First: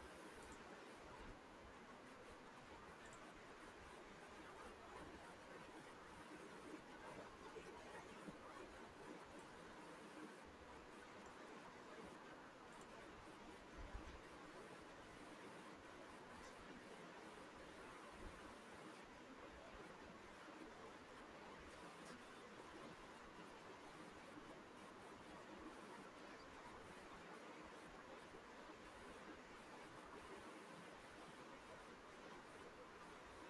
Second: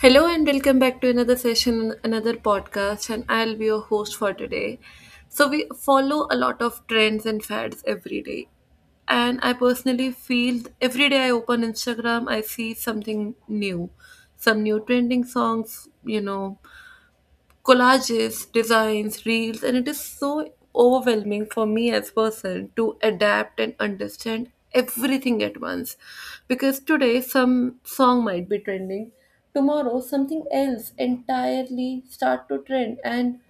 Hello and welcome back to another session, another podcast, and I'll be your host for today. So we follow a lot of trends and fads every day. And I personally feel every day I open Instagram, I see something new, some new trending songs, collages, designs, reels, and it is so overwhelming for me as person to adapt and understand everything at once because today some song might be trending tomorrow something else entirely start to trend. And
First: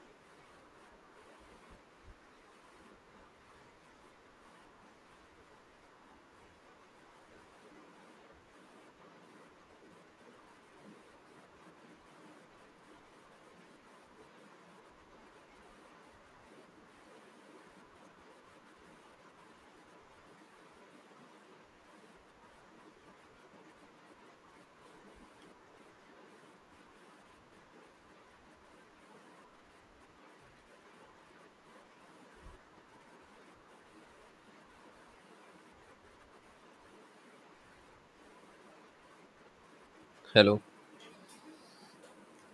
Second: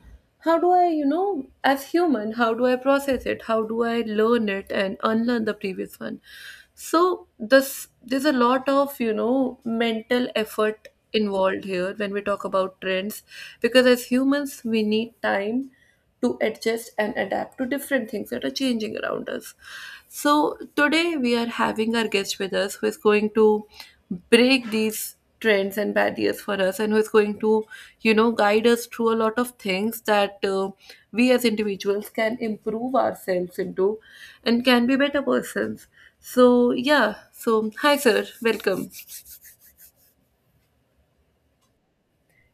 how do I, as human, how do I process it? How do I learn it and unlearn the previous one? So this there's a lot of, mental effort involved here when we talk about trends because as humans we need time to adjust and adapt to different things that are changing around us. So, today we are having our guest with us who is going to break these trends and barriers for us and who is going to, guide us through a lot of things that we as individuals can improve ourselves into and can be better persons. So, yeah, so hi, sir, welcome. Hello.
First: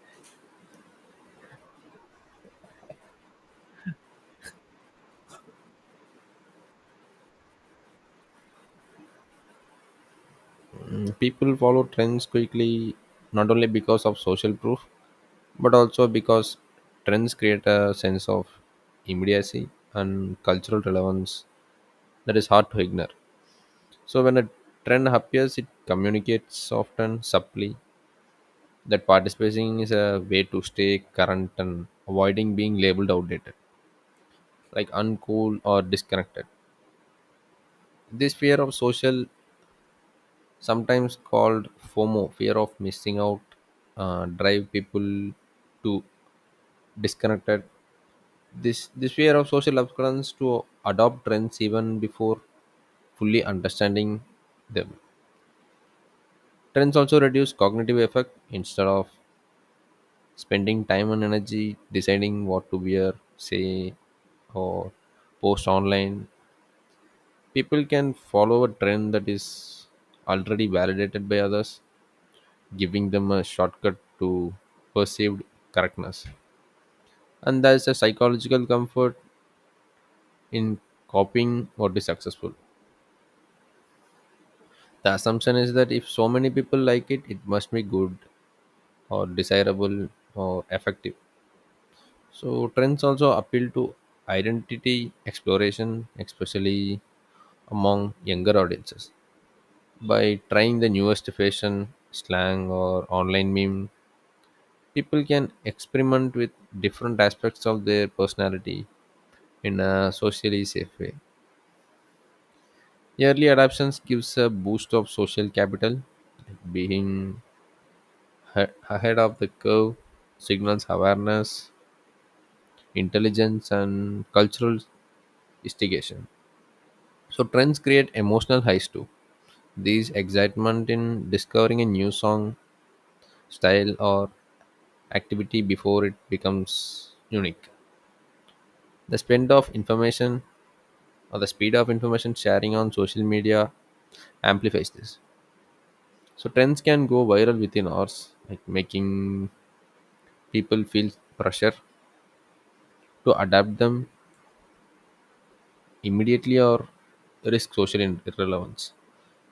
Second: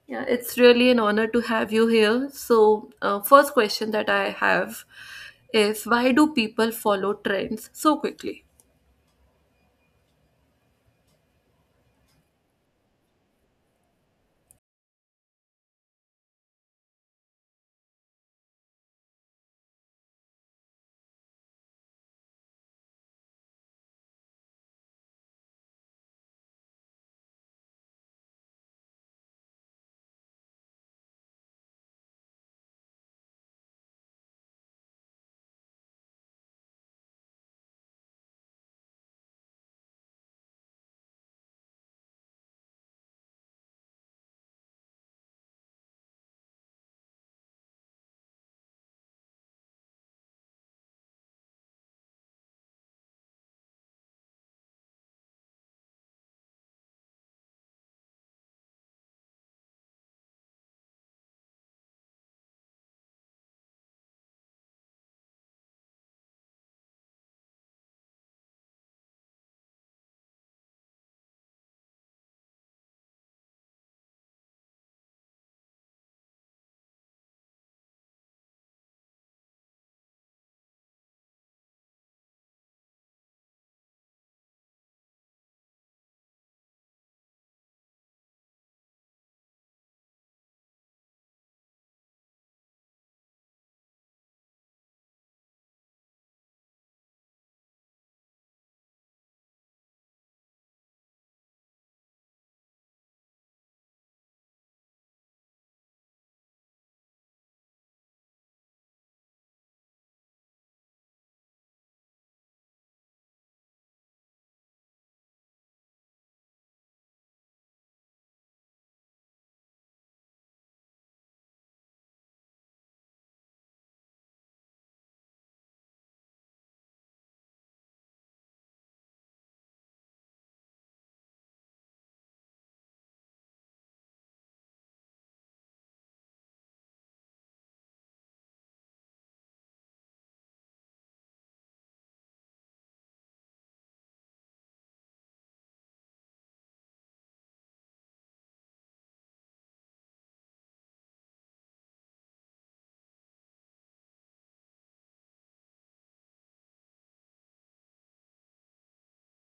Yeah, it's really an honor to have you here. So, first question that I have is, why do people follow trends so quickly? People follow trends quickly not only because of social proof, but also because trends create a sense of immediacy and cultural relevance that is hard to ignore. So, when a trend appears, it communicates often subtly that participating is a way to stay current and avoiding being labeled outdated, like uncool or disconnected. This fear of social, sometimes called FOMO, fear of missing out, drive people to disconnected. This fear of social occurrence to adopt trends even before fully understanding them. Trends also reduce cognitive effect instead of spending time and energy deciding what to wear, say, or post online. People can follow a trend that is already validated by others, giving them a shortcut to perceived correctness. And there's a psychological comfort in copying what is successful. The assumption is that if so many people like it must be good or desirable or effective. So trends also appeal to identity exploration, especially among younger audiences. By trying the newest fashion, slang, or online meme, people can experiment with different aspects of their personality in a socially safe way. Early adoptions gives a boost of social capital, being ahead of the curve signals awareness, intelligence, and cultural instigation. So trends create emotional highs too. These excitement in discovering a new song, style, or activity before it becomes unique. The spend of information or the speed of information sharing on social media amplifies this. So trends can go viral within hours, like making people feel pressure to adapt them immediately or risk social irrelevance.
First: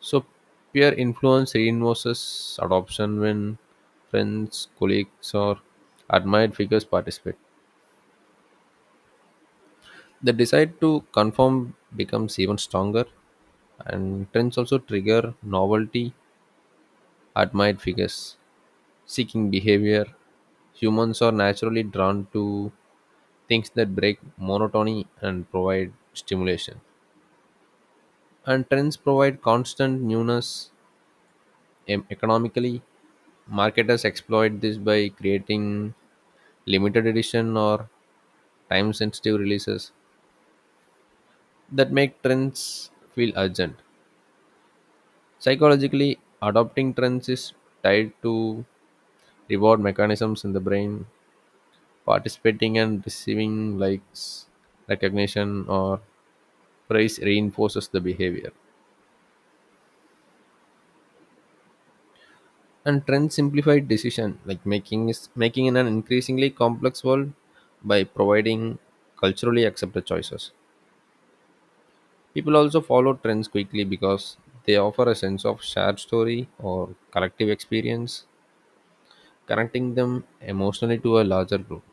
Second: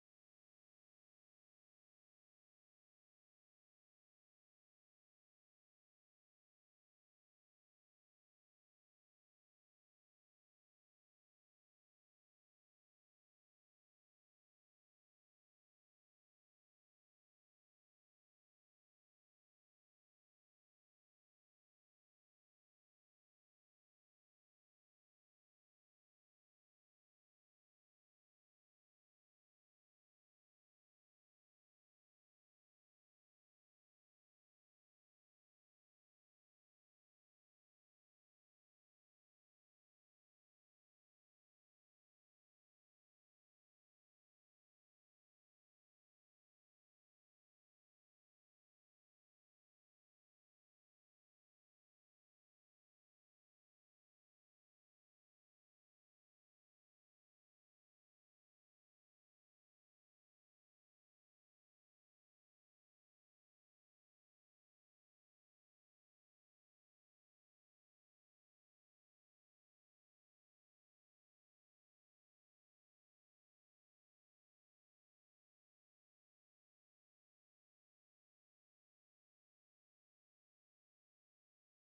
So peer influence reinforces adoption when friends, colleagues, or admired figures participate. The desire to conform becomes even stronger, and trends also trigger novelty, admired figures, seeking behavior. Humans are naturally drawn to things that break monotony and provide stimulation. And trends provide constant newness economically. Marketers exploit this by creating limited edition or time sensitive releases that make trends feel urgent. Psychologically, adopting trends is tied to reward mechanisms in the brain, participating and receiving likes, recognition, or praise reinforces the behavior. And trends simplified decision like making is making in an increasingly complex world by providing culturally accepted choices. People also follow trends quickly because they offer a sense of shared story or collective experience, connecting them emotionally to a larger group.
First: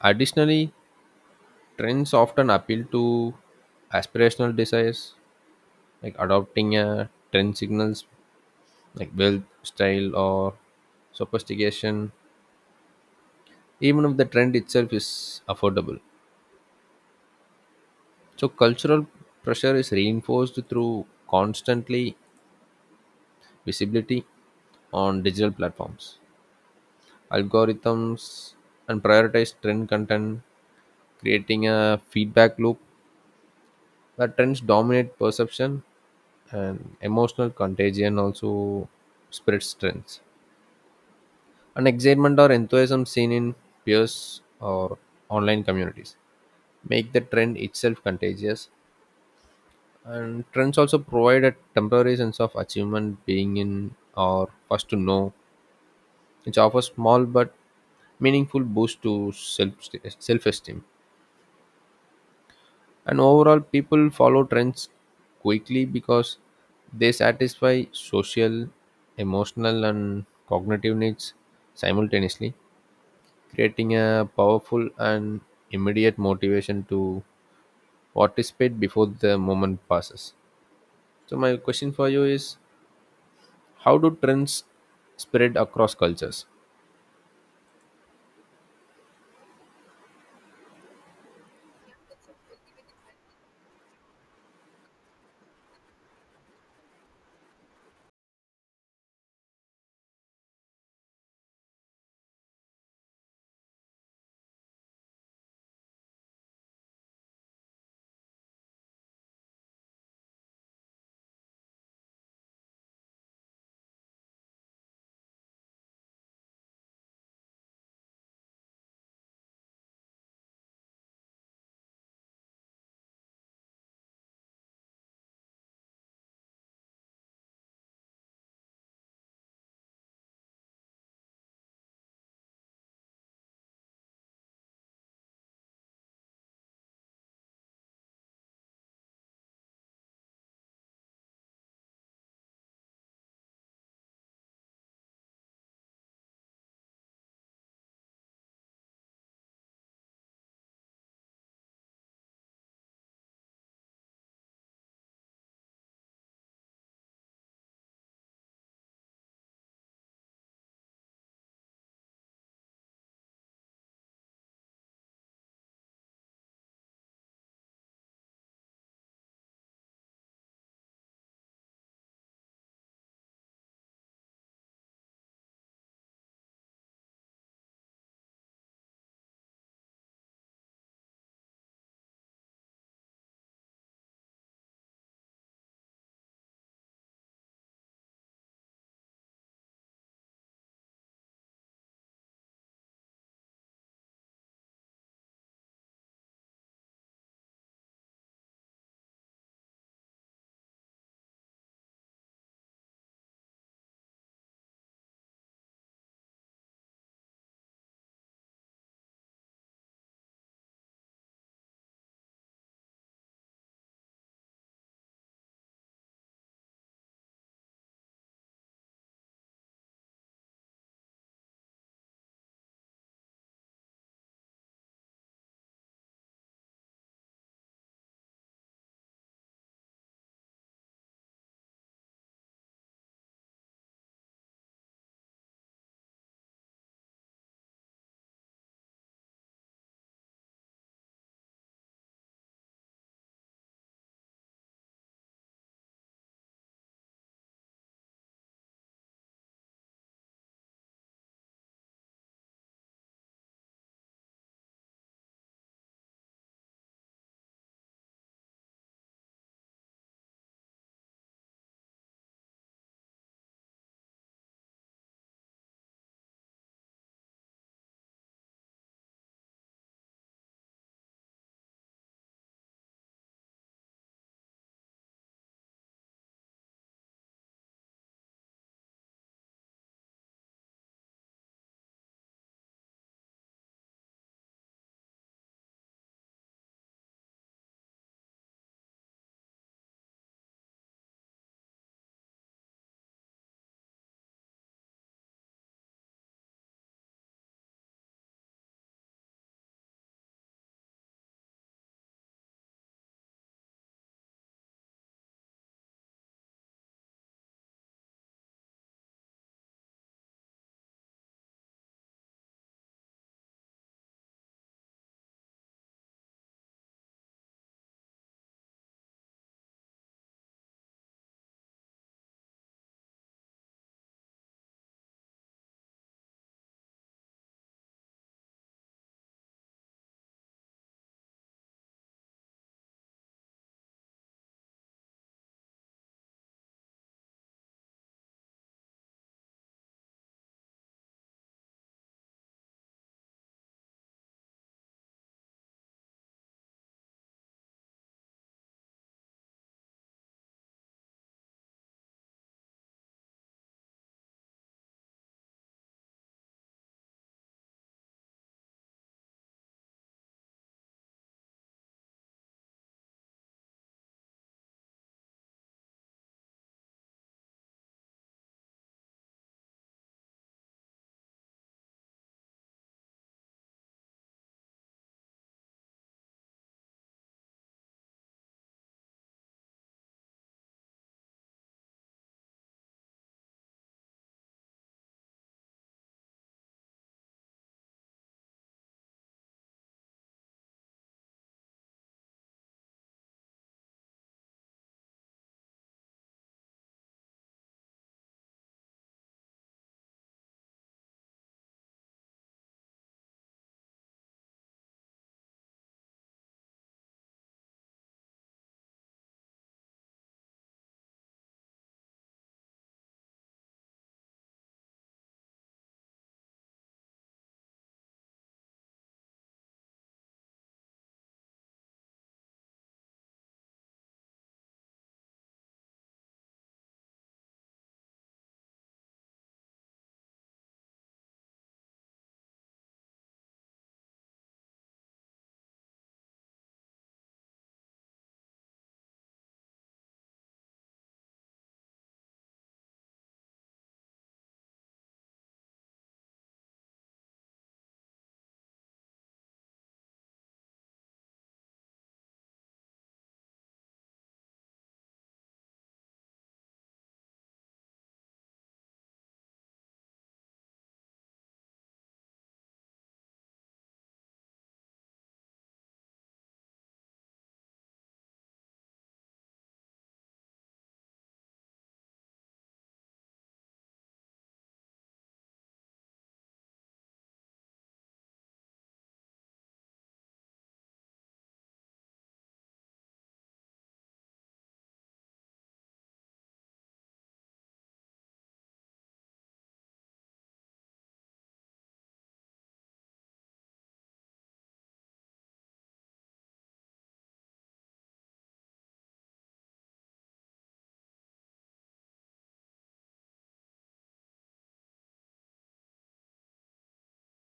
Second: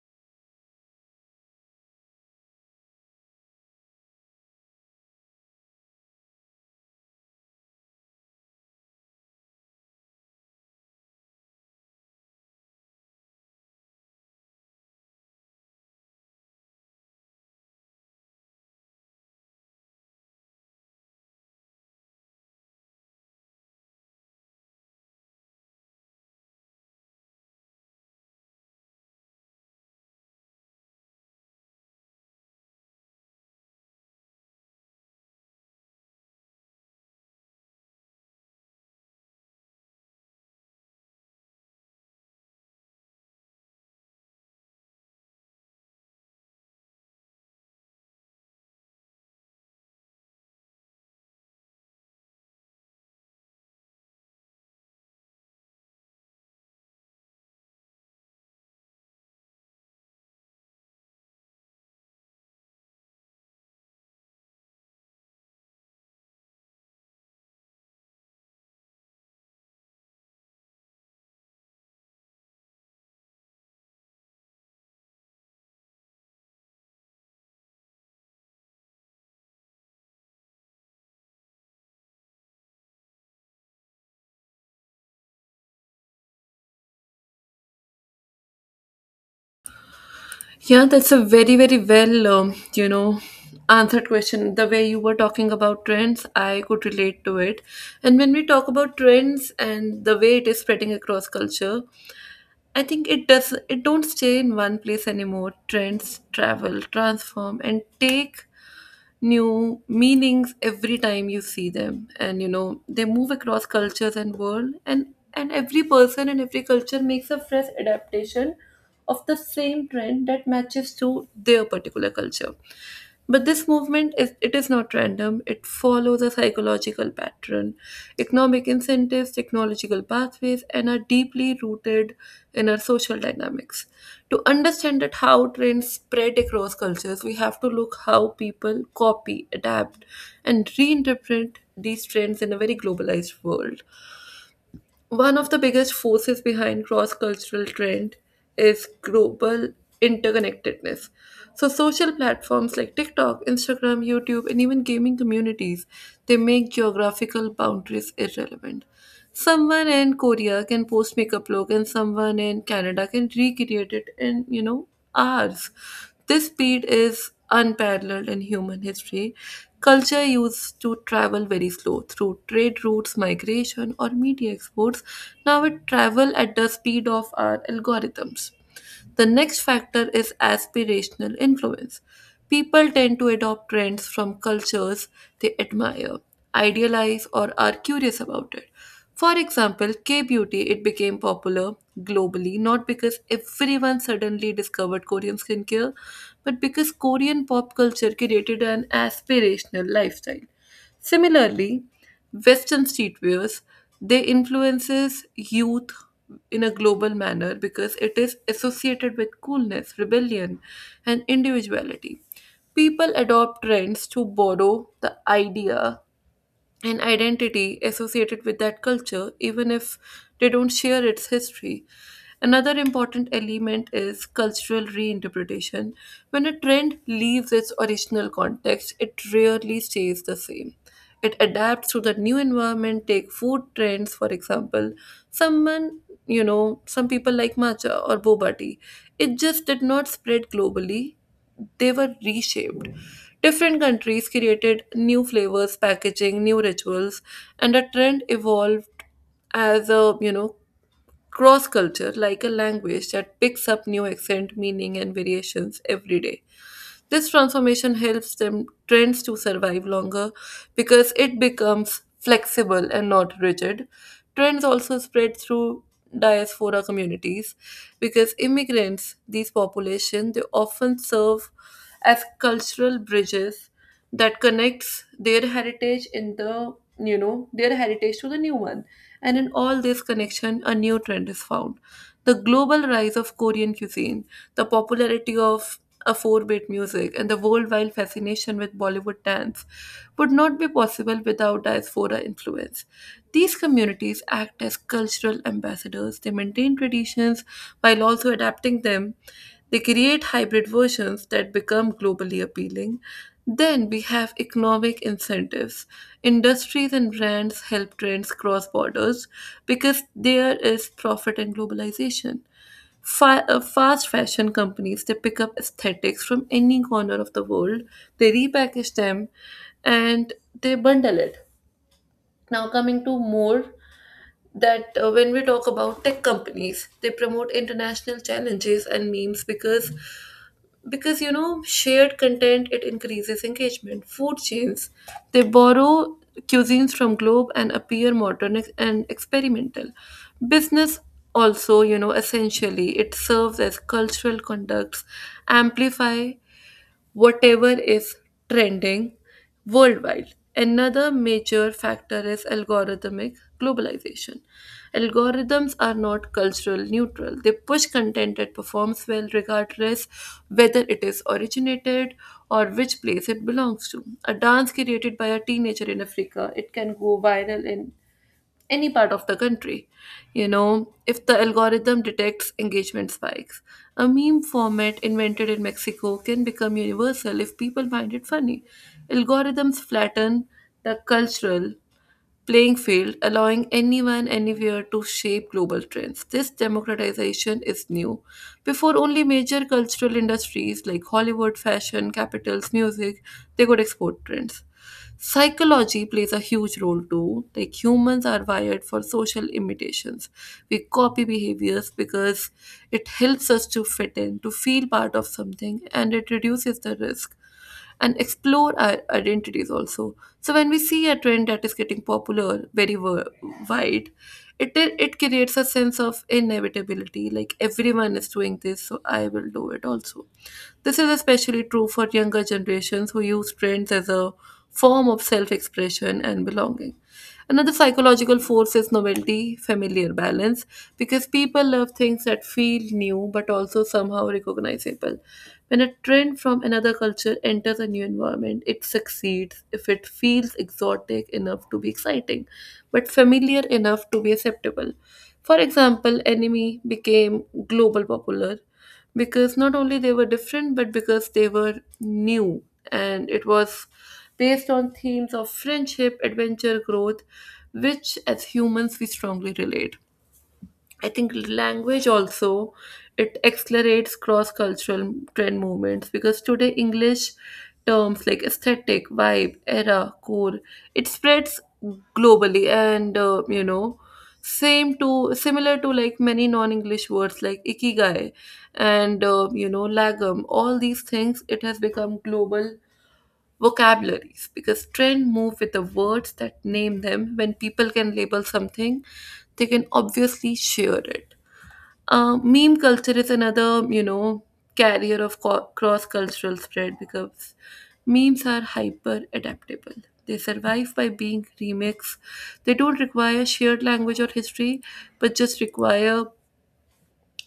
Additionally, trends often appeal to aspirational desires, like adopting a trend signals like wealth, style, or sophistication, even if the trend itself is affordable. So, cultural pressure is reinforced through constantly visibility on digital platforms, algorithms, and prioritized trend content, creating a feedback loop where trends dominate perception, and emotional contagion also spreads trends. And excitement or enthusiasm seen in peers or online communities make the trend itself contagious. And trends also provide a temporary sense of achievement, being in or first to know, which offers small but meaningful boost to self esteem. And overall, people follow trends quickly because they satisfy social, emotional, and cognitive needs simultaneously, creating a powerful and immediate motivation to participate before the moment passes. So, my question for you is, how do trends spread across cultures? Yeah, that's a very, very well, answered question. The way you were talking about trends, I could relate to it. And when we talk about trends and the way it is spreading across culture, I think it does it don't stay in one place anymore. Trends travel, transform, and take new meanings every time you see them, and you know they move across cultures and world, and every person and every culture makes a fresh adaptation of the same trend that matches to their particular culture. But this movement is it is not random. It follows a cycle psychological pattern, economic incentives, technological pathways, and are deeply rooted in our social dynamics. To understand that how trends spread across cultures, we have to look how people copy, adapt, and reinterpret these trends in a very globalized world. One of the biggest forces behind cross cultural trend is global interconnectedness. So social platforms like TikTok, Instagram, YouTube and even gaming communities, they make geographical boundaries irrelevant. Someone in Korea can post makeup look and someone in Canada can recreate it in, hours. This speed is unparalleled in human history. Culture used to travel very slow through trade routes, migration, or media exports. Now it travel at the speed of our algorithms. The next factor is aspirational influence. People tend to adopt trends from cultures they admire, idealize, or are curious about it. For example, K beauty it became popular globally not because everyone suddenly discovered Korean skincare, but because Korean pop culture created an aspirational lifestyle. Similarly, Western streetwears, they influences youth in a global manner because it is associated with coolness, rebellion, and individuality. People adopt trends to borrow the idea an identity associated with that culture, even if they don't share its history. Another important element is cultural reinterpretation. When a trend leaves its original context, it rarely stays the same. It adapts to the new environment. Take food trends, for example. Someone, some people like matcha or boba tea. It just did not spread globally, they were reshaped. Different countries created new flavors, packaging, new rituals, and a trend evolved as a cross culture, like a language that picks up new accent, meaning, and variations every day. This transformation helps them trends to survive longer because it becomes flexible and not rigid. Trends also spread through diaspora communities because immigrants, these populations, they often serve as cultural bridges that connects their heritage in the you know their heritage to the new one. And in all this connection a new trend is found. The global rise of Korean cuisine, the popularity of a 4-bit music, and the worldwide fascination with Bollywood dance would not be possible without diaspora influence. These communities act as cultural ambassadors. They maintain traditions while also adapting them. They create hybrid versions that become globally appealing. Then we have economic incentives. Industries and brands help trends cross borders because there is profit in globalization. Fast fashion companies, they pick up aesthetics from any corner of the world, they repackage them, and they bundle it. Now coming to more, that when we talk about tech companies, they promote international challenges and memes because shared content it increases engagement. Food chains, they borrow cuisines from globe and appear modern and experimental business. Also, essentially it serves as cultural conducts, amplify whatever is trending worldwide. Another major factor is algorithmic globalization. Algorithms are not cultural neutral. They push content that performs well regardless whether it is originated or which place it belongs to. A dance created by a teenager in Africa, it can go viral in any part of the country. If the algorithm detects engagement spikes, a meme format invented in Mexico can become universal if people find it funny. Algorithms flatten the cultural playing field, allowing anyone anywhere to shape global trends. This democratization is new. Before, only major cultural industries like Hollywood, fashion, capitals, music, they could export trends. Psychology plays a huge role too. Like, humans are wired for social imitations. We copy behaviors because it helps us to fit in, to feel part of something, and it reduces the risk and explore our identities also. So when we see a trend that is getting popular very wide, it creates a sense of inevitability. Like, everyone is doing this, so I will do it also. This is especially true for younger generations who use trends as a form of self-expression and belonging. Another psychological force is novelty, familiar balance, because people love things that feel new but also somehow recognizable. When a trend from another culture enters a new environment, it succeeds if it feels exotic enough to be exciting, but familiar enough to be acceptable. For example, anime became global popular because not only they were different, but because they were new, and it was based on themes of friendship, adventure, growth, which as humans we strongly relate. I think language also it accelerates cross-cultural trend movements because today English terms like aesthetic, vibe, era, core it spreads globally, and same to similar to like many non-English words like ikigai, and lagam, all these things it has become global vocabularies, because trend move with the words that name them. When people can label something they can obviously share it. Meme culture is another, carrier of cross-cultural spread because memes are hyper adaptable. They survive by being remixed. They don't require shared language or history but just require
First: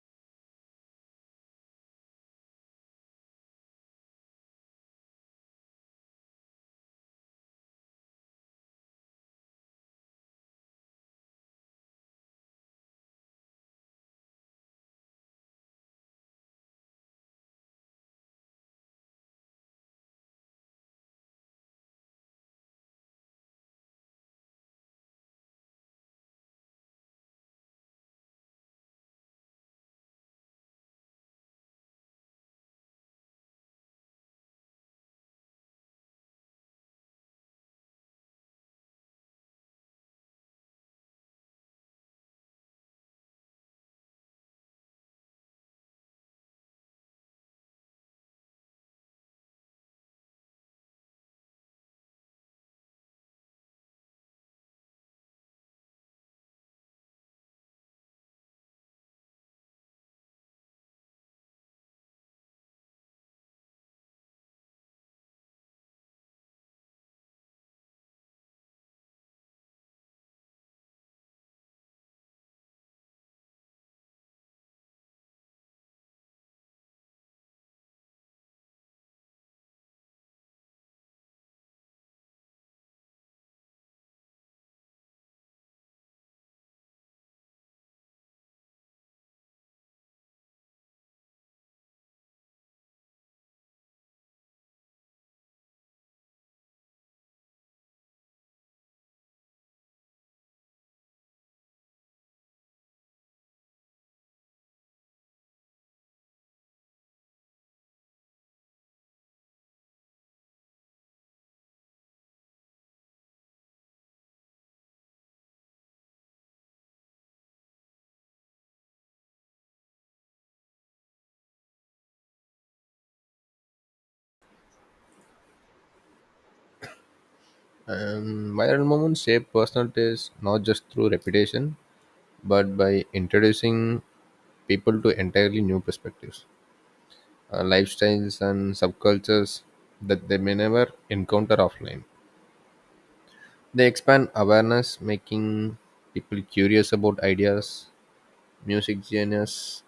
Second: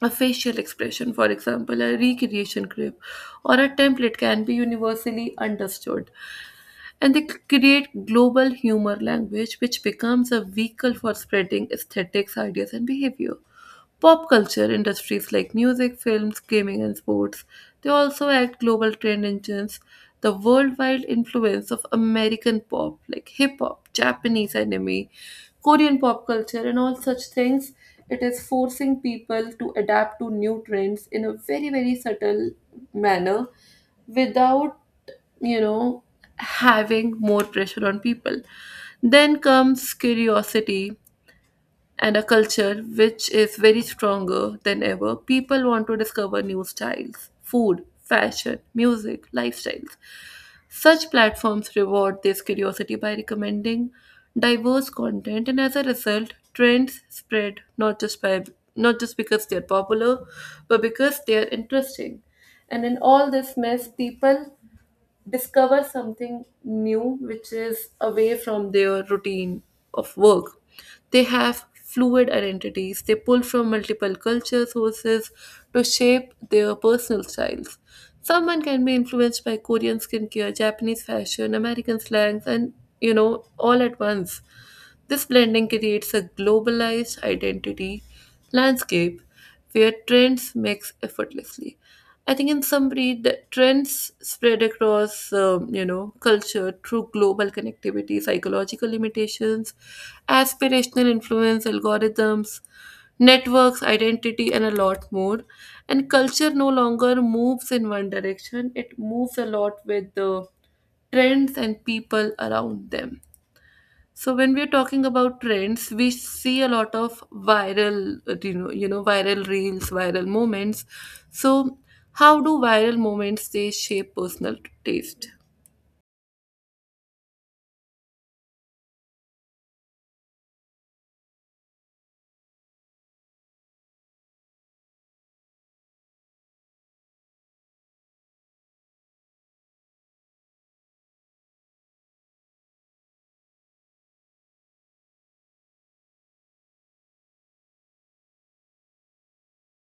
a facial expression. For example, a recreation clip or a template can be universally understood, and they create global humor language which becomes a vehicle for spreading aesthetics, ideas, and behavior. Pop culture industries like music, films, gaming, and sports, they also act global trend engines. The worldwide influence of American pop, like hip hop, Japanese anime, Korean pop culture, and all such things, it is forcing people to adapt to new trends in a very, very subtle manner without you know having more pressure on people. Then comes curiosity, and a culture which is very stronger than ever, people want to discover new styles, food, fashion, music, lifestyles. Such platforms reward this curiosity by recommending diverse content, and as a result, trends spread not just because they are popular, but because they are interesting. And in all this mess, people discover something new which is away from their routine of work. They have fluid identities, they pull from multiple culture sources to shape their personal styles. Someone can be influenced by Korean skincare, Japanese fashion, American slangs, and all at once. This blending creates a globalized identity landscape where trends mix effortlessly. I think in summary, the trends spread across, culture through global connectivity, psychological limitations, aspirational influence, algorithms, networks, identity, and a lot more. And culture no longer moves in one direction; it moves a lot with the trends and people around them. So when we're talking about trends, we see a lot of viral, viral reels, viral moments. So how do viral moments they shape personal taste? Viral moments shape personal tastes not just through reputation, but by introducing people to entirely new perspectives, lifestyles, and subcultures that they may never encounter offline. They expand awareness, making people curious about ideas, music genres,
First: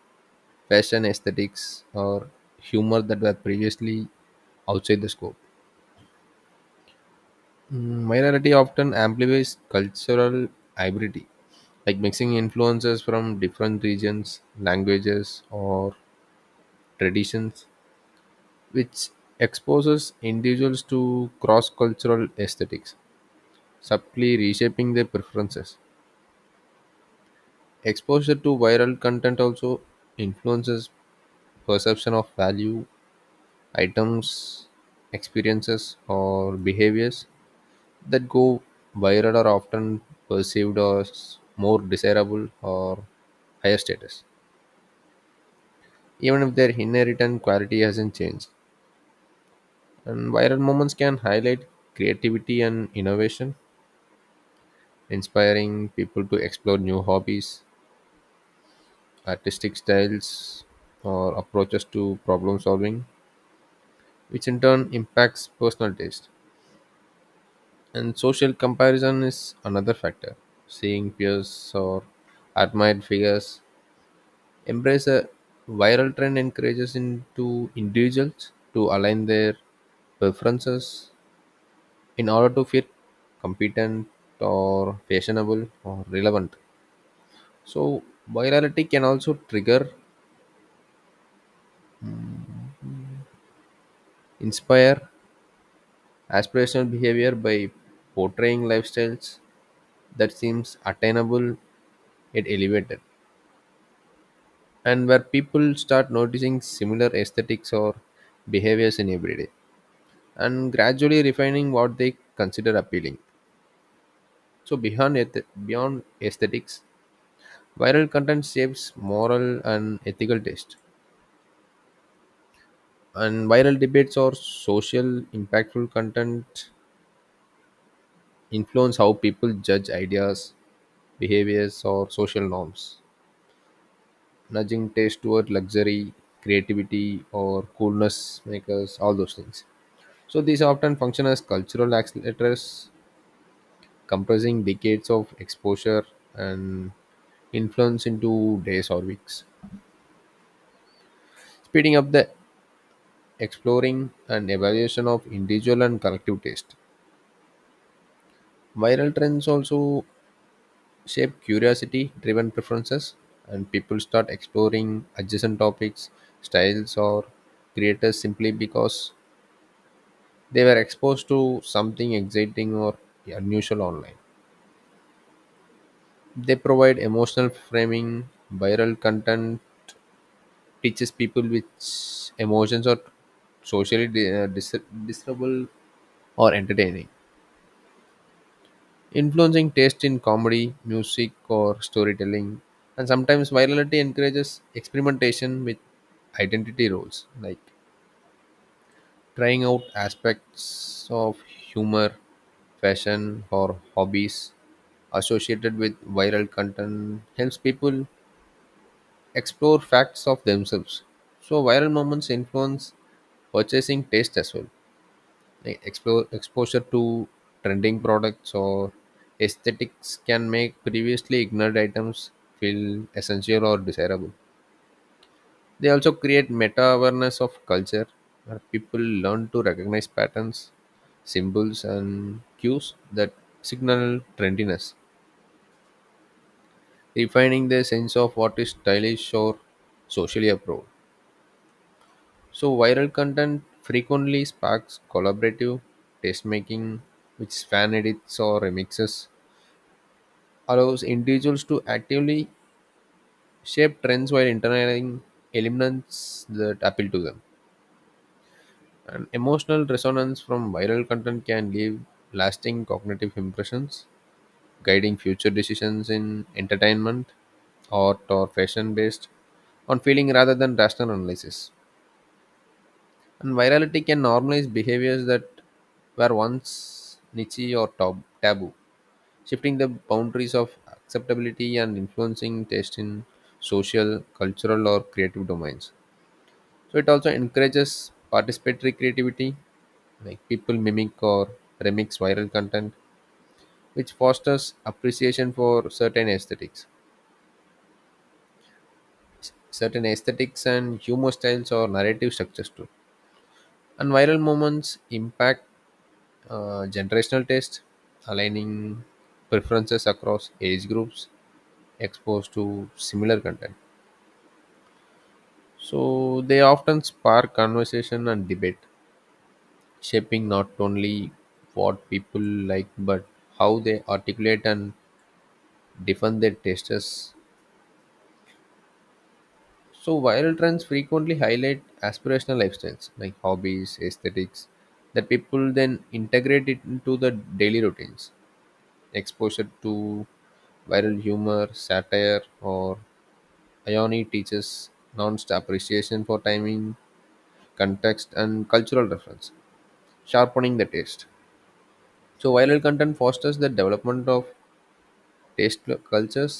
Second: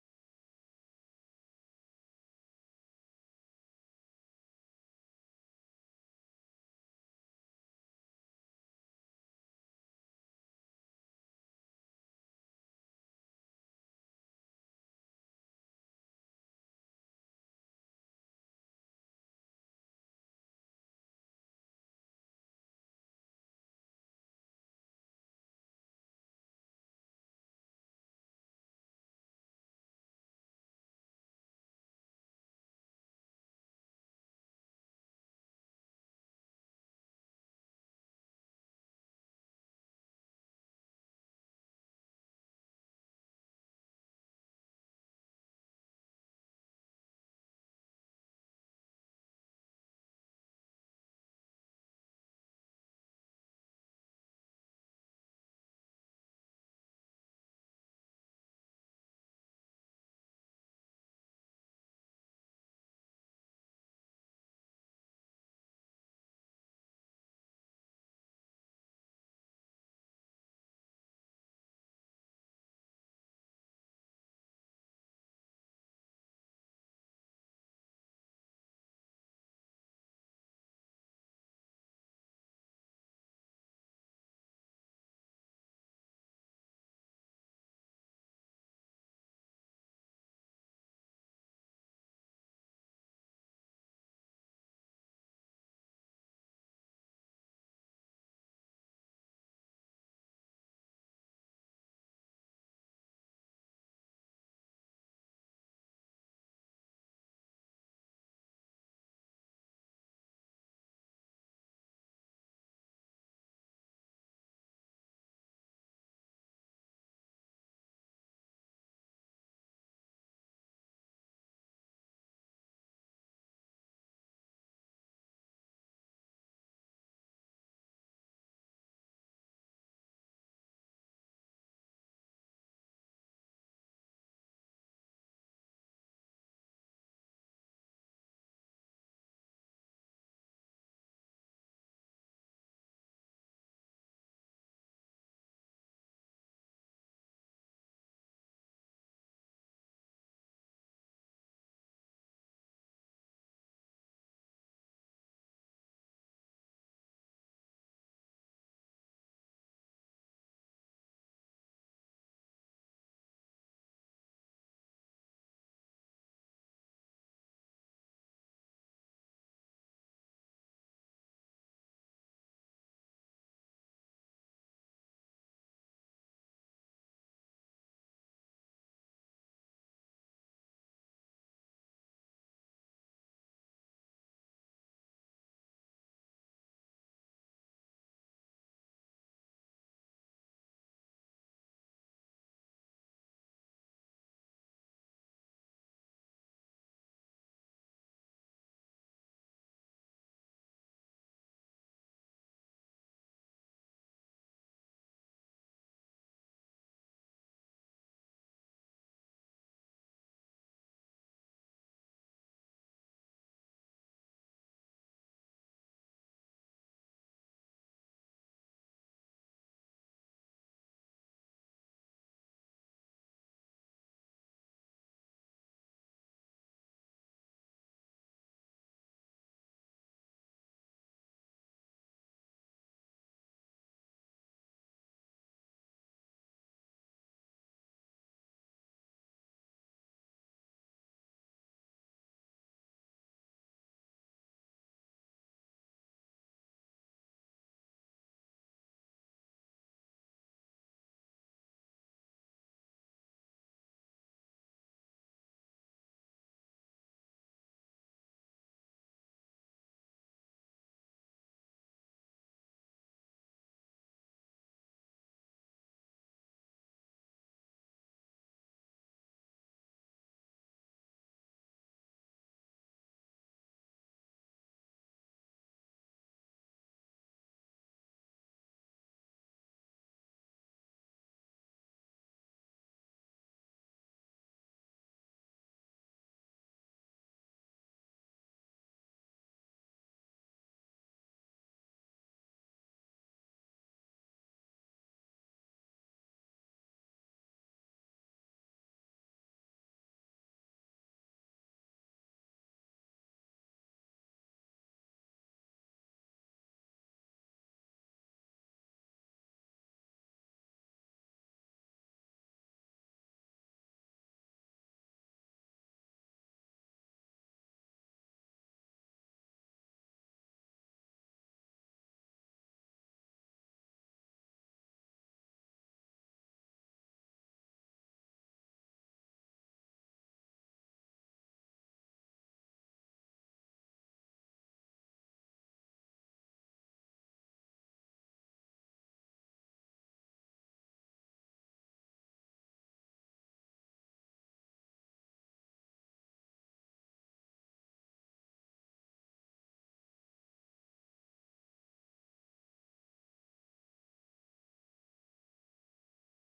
fashion aesthetics, or humor that were previously outside the scope. Minority often amplifies cultural hybridity, like mixing influences from different regions, languages, or traditions, which exposes individuals to cross cultural aesthetics, subtly reshaping their preferences. Exposure to viral content also influences perception of value, items, experiences, or behaviors that go viral are often perceived as more desirable or higher status, even if their inherent quality hasn't changed. And viral moments can highlight creativity and innovation, inspiring people to explore new hobbies, artistic styles, or approaches to problem solving, which in turn impacts personal taste. And social comparison is another factor. Seeing peers or admired figures embrace a viral trend encourages into individuals to align their preferences in order to feel competent or fashionable or relevant. So virality can also trigger inspire aspirational behavior by portraying lifestyles that seems attainable yet elevated, and where people start noticing similar aesthetics or behaviors in everyday and gradually refining what they consider appealing. So beyond aesthetics, viral content shapes moral and ethical taste. And viral debates or social impactful content influence how people judge ideas, behaviors, or social norms, nudging taste toward luxury, creativity, or coolness makers, all those things. So these often function as cultural accelerators, compressing decades of exposure and influence into days or weeks. Speeding up the exploring and evaluation of individual and collective taste. Viral trends also shape curiosity driven preferences, and people start exploring adjacent topics, styles, or creators simply because they were exposed to something exciting or unusual online. They provide emotional framing, viral content teaches people which emotions are socially discernible or entertaining, influencing taste in comedy, music, or storytelling. And sometimes virality encourages experimentation with identity roles, like trying out aspects of humor, fashion, or hobbies associated with viral content helps people explore facts of themselves. So, viral moments influence purchasing taste as well. Like explore exposure to trending products or aesthetics can make previously ignored items feel essential or desirable. They also create meta awareness of culture, where people learn to recognize patterns, symbols, and cues that signal trendiness, refining their sense of what is stylish or socially approved. So viral content frequently sparks collaborative taste making, which fan edits or remixes allows individuals to actively shape trends while internalizing elements that appeal to them. And emotional resonance from viral content can leave lasting cognitive impressions, guiding future decisions in entertainment, art, or fashion based on feeling rather than rational analysis. And virality can normalize behaviors that were once niche or taboo, shifting the boundaries of acceptability and influencing taste in social, cultural, or creative domains. So it also encourages participatory creativity, like people mimic or remix viral content, which fosters appreciation for certain aesthetics and humor styles or narrative structures too. And viral moments impact generational taste, aligning preferences across age groups exposed to similar content. So they often spark conversation and debate, shaping not only what people like but how they articulate and defend their tastes. So viral trends frequently highlight aspirational lifestyles like hobbies, aesthetics that people then integrate it into the daily routines. Exposure to viral humor, satire, or irony teaches nuanced appreciation for timing, context, and cultural reference, sharpening the taste. So viral content fosters the development of cultures,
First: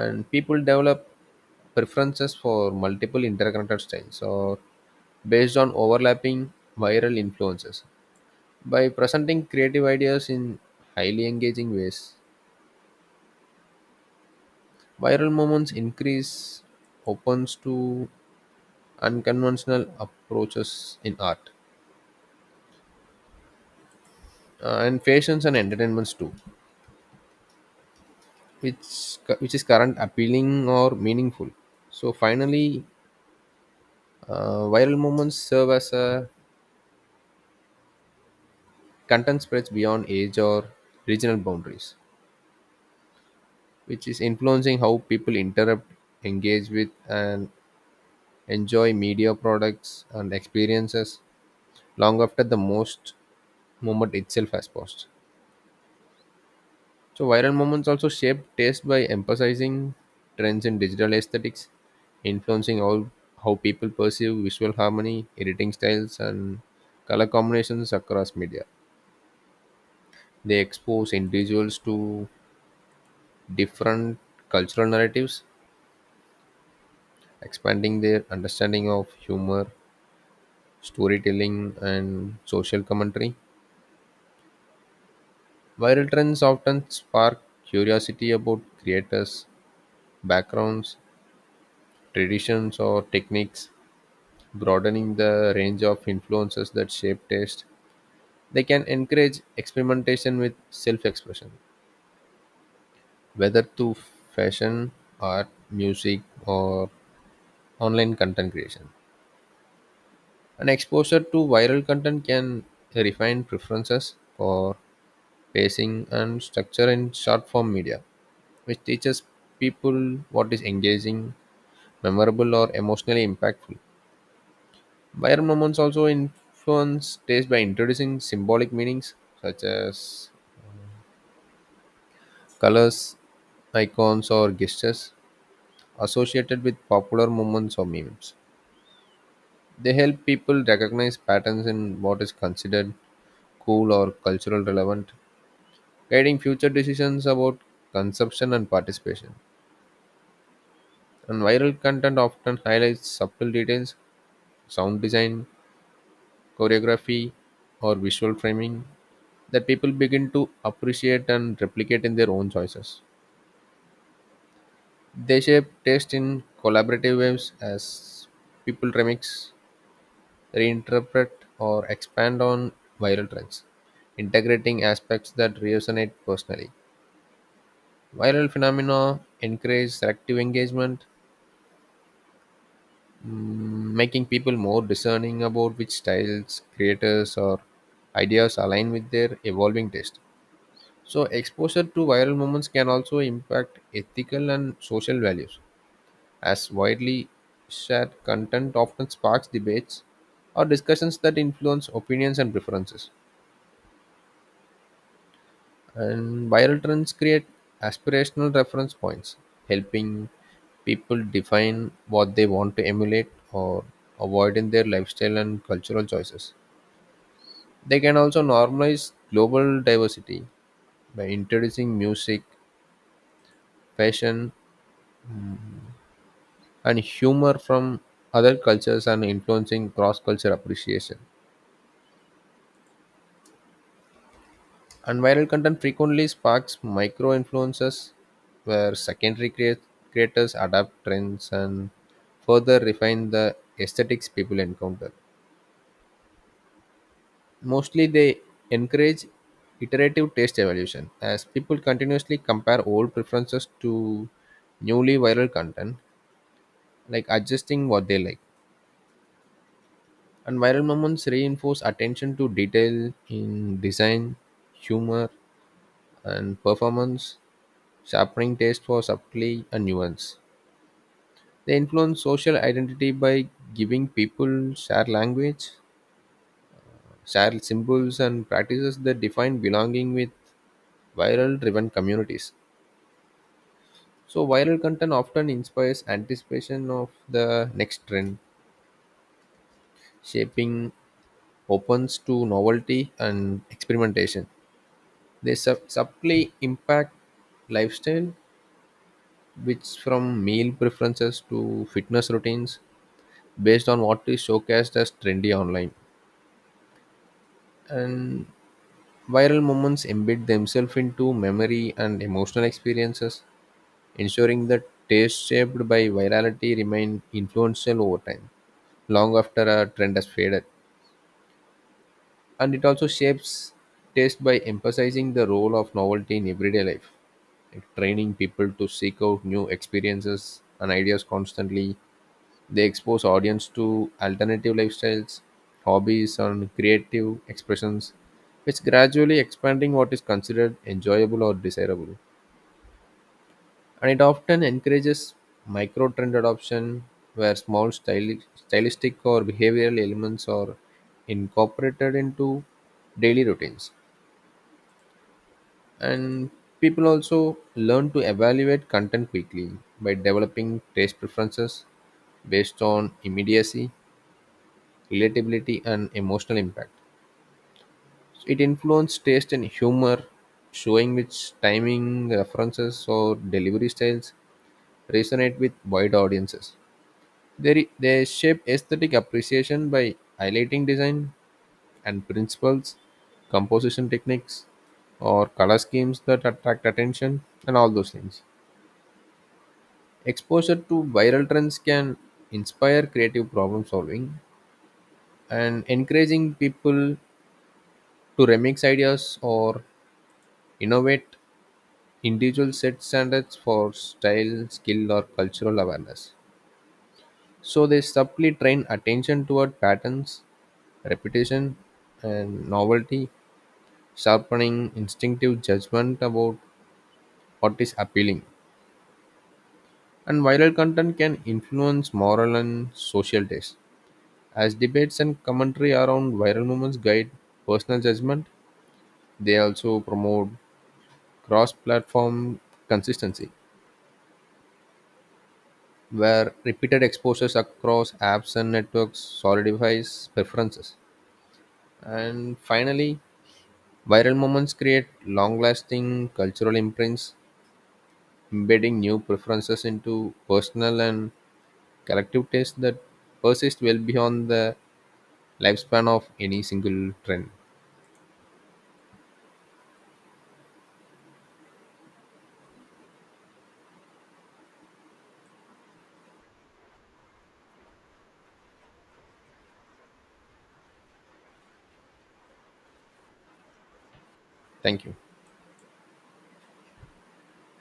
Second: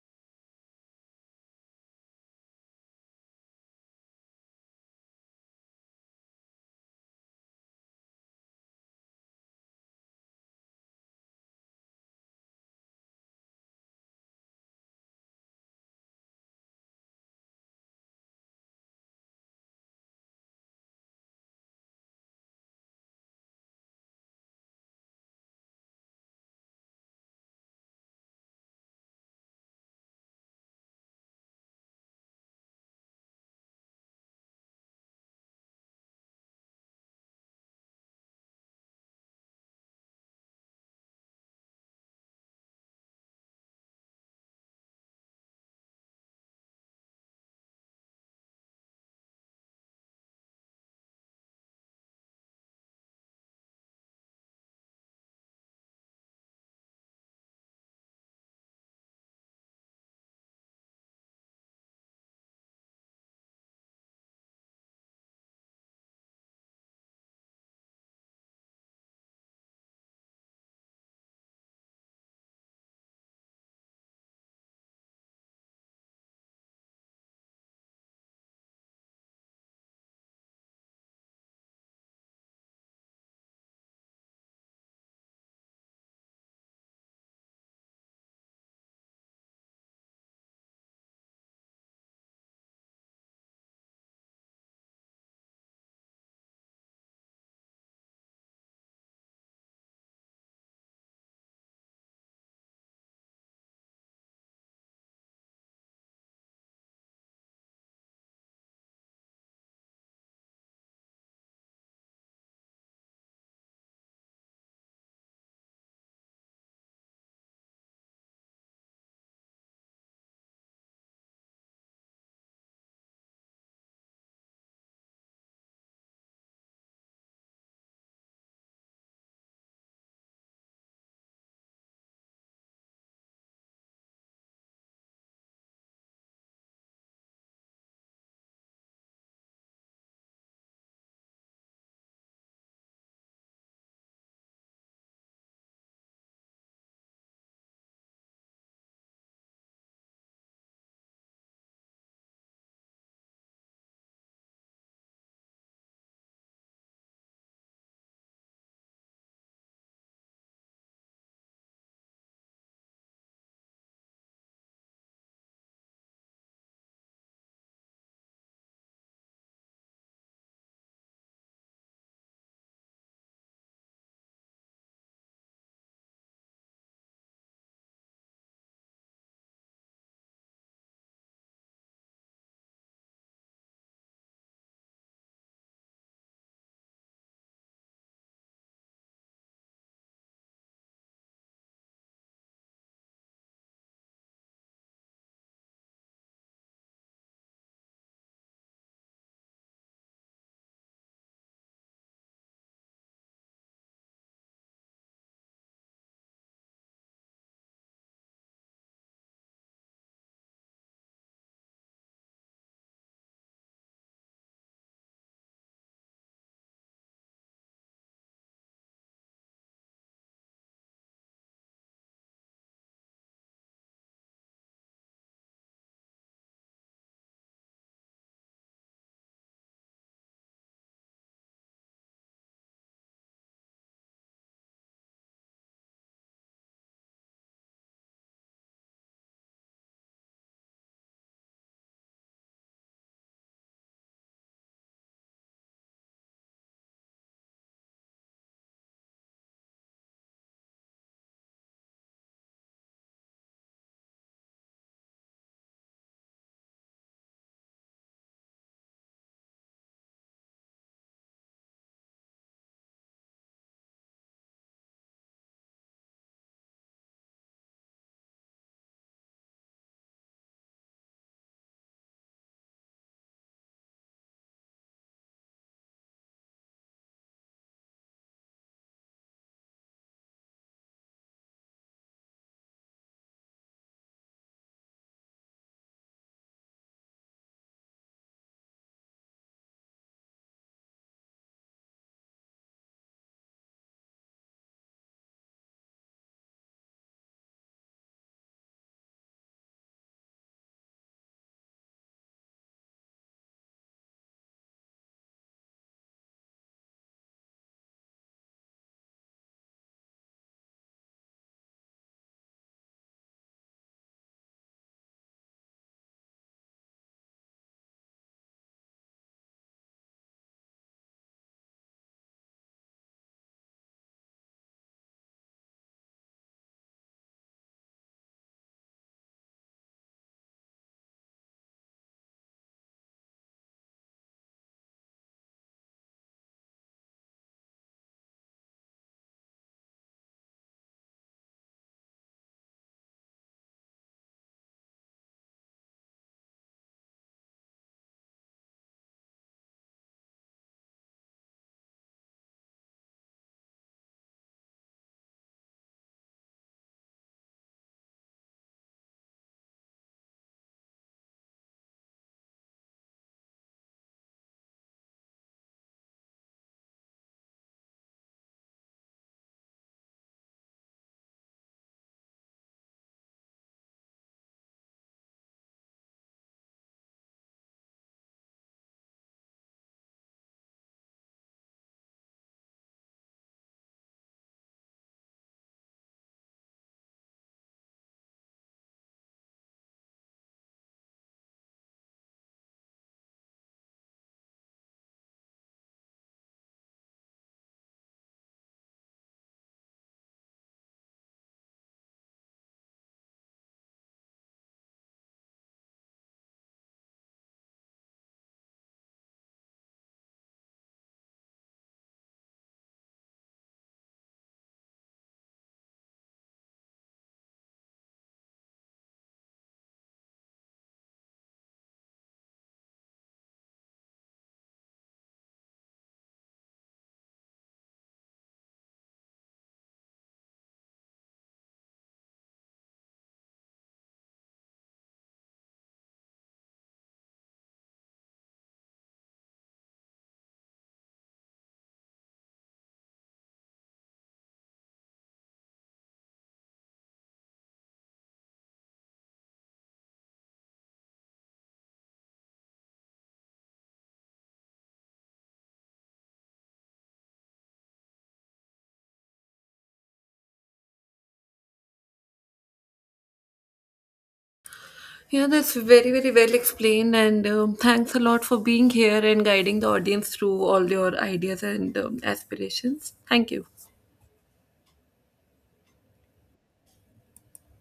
and people develop preferences for multiple interconnected styles or based on overlapping viral influences. By presenting creative ideas in highly engaging ways, viral moments increase opens to unconventional approaches in art, and fashions and entertainments too, which is current appealing or meaningful. So finally, viral moments serve as a content spreads beyond age or regional boundaries, which is influencing how people interrupt, engage with, and enjoy media products and experiences long after the most moment itself has passed. So, viral moments also shape taste by emphasizing trends in digital aesthetics, influencing all how people perceive visual harmony, editing styles, and color combinations across media. They expose individuals to different cultural narratives, expanding their understanding of humor, storytelling, and social commentary. Viral trends often spark curiosity about creators' backgrounds, traditions, or techniques, broadening the range of influences that shape taste. They can encourage experimentation with self expression, whether through fashion, art, music, or online content creation. And exposure to viral content can refine preferences for pacing and structure in short form media, which teaches people what is engaging, memorable, or emotionally impactful. Viral moments also influence taste by introducing symbolic meanings such as colors, icons, or gestures associated with popular moments or memes. They help people recognize patterns in what is considered cool or cultural relevant, guiding future decisions about consumption and participation. And viral content often highlights subtle details, sound design, choreography, or visual framing that people begin to appreciate and replicate in their own choices. They shape taste in collaborative ways as people remix, reinterpret, or expand on viral trends, integrating aspects that resonate personally. Viral phenomena encourage selective engagement, making people more discerning about which styles, creators, or ideas align with their evolving taste. So, exposure to viral moments can also impact ethical and social values, as widely shared content often sparks debates or discussions that influence opinions and preferences. And viral trends create aspirational reference points, helping people define what they want to emulate or avoid in their lifestyle and cultural choices. They can also normalize global diversity by introducing music, fashion, and humor from other cultures and influencing cross culture appreciation. And viral content frequently sparks micro influences where creators adapt trends and further refine the aesthetics people encounter. Mostly, they encourage iterative taste evolution as people continuously compare old preferences to newly viral content, like adjusting what they like. And viral moments reinforce attention to detail in design, humor, and performance, sharpening taste for subtlety and nuance. They influence social identity by giving people shared language, shared symbols, and practices that define belonging with viral driven communities. So, viral content often inspires anticipation of the next trend, shaping opens to novelty and experimentation. They subtly impact lifestyle, which from meal preferences to fitness routines, based on what is showcased as trendy online. And viral moments embed themselves into memory and emotional experiences, ensuring that tastes shaped by virality remain influential over time, long after a trend has faded. And it also shapes taste by emphasizing the role of novelty in everyday life, like training people to seek out new experiences and ideas constantly. They expose audience to alternative lifestyles, hobbies, and creative expressions, which gradually expanding what is considered enjoyable or desirable. And it often encourages micro trend adoption where small stylistic or behavioral elements are incorporated into daily routines. And people also learn to evaluate content quickly by developing taste preferences based on immediacy, relatability, and emotional impact. So, it influences taste and humor, showing which timing, references, or delivery styles resonate with wide audiences. They shape aesthetic appreciation by highlighting design and principles, composition techniques, or color schemes that attract attention, and all those things. Exposure to viral trends can inspire creative problem solving and encouraging people to remix ideas or innovate individual set standards for style, skill, or cultural awareness. So they subtly train attention toward patterns, repetition, and novelty, sharpening instinctive judgment about what is appealing. And viral content can influence moral and social taste. As debates and commentary around viral moments guide personal judgment, they also promote cross platform consistency, where repeated exposures across apps and networks solidifies preferences. And finally, viral moments create long lasting cultural imprints, embedding new preferences into personal and collective tastes that persist well beyond the lifespan of any single trend. Yeah, that's very, very well explained, and thanks a lot for being here and guiding the audience through all your ideas and aspirations. Thank you. Thank you.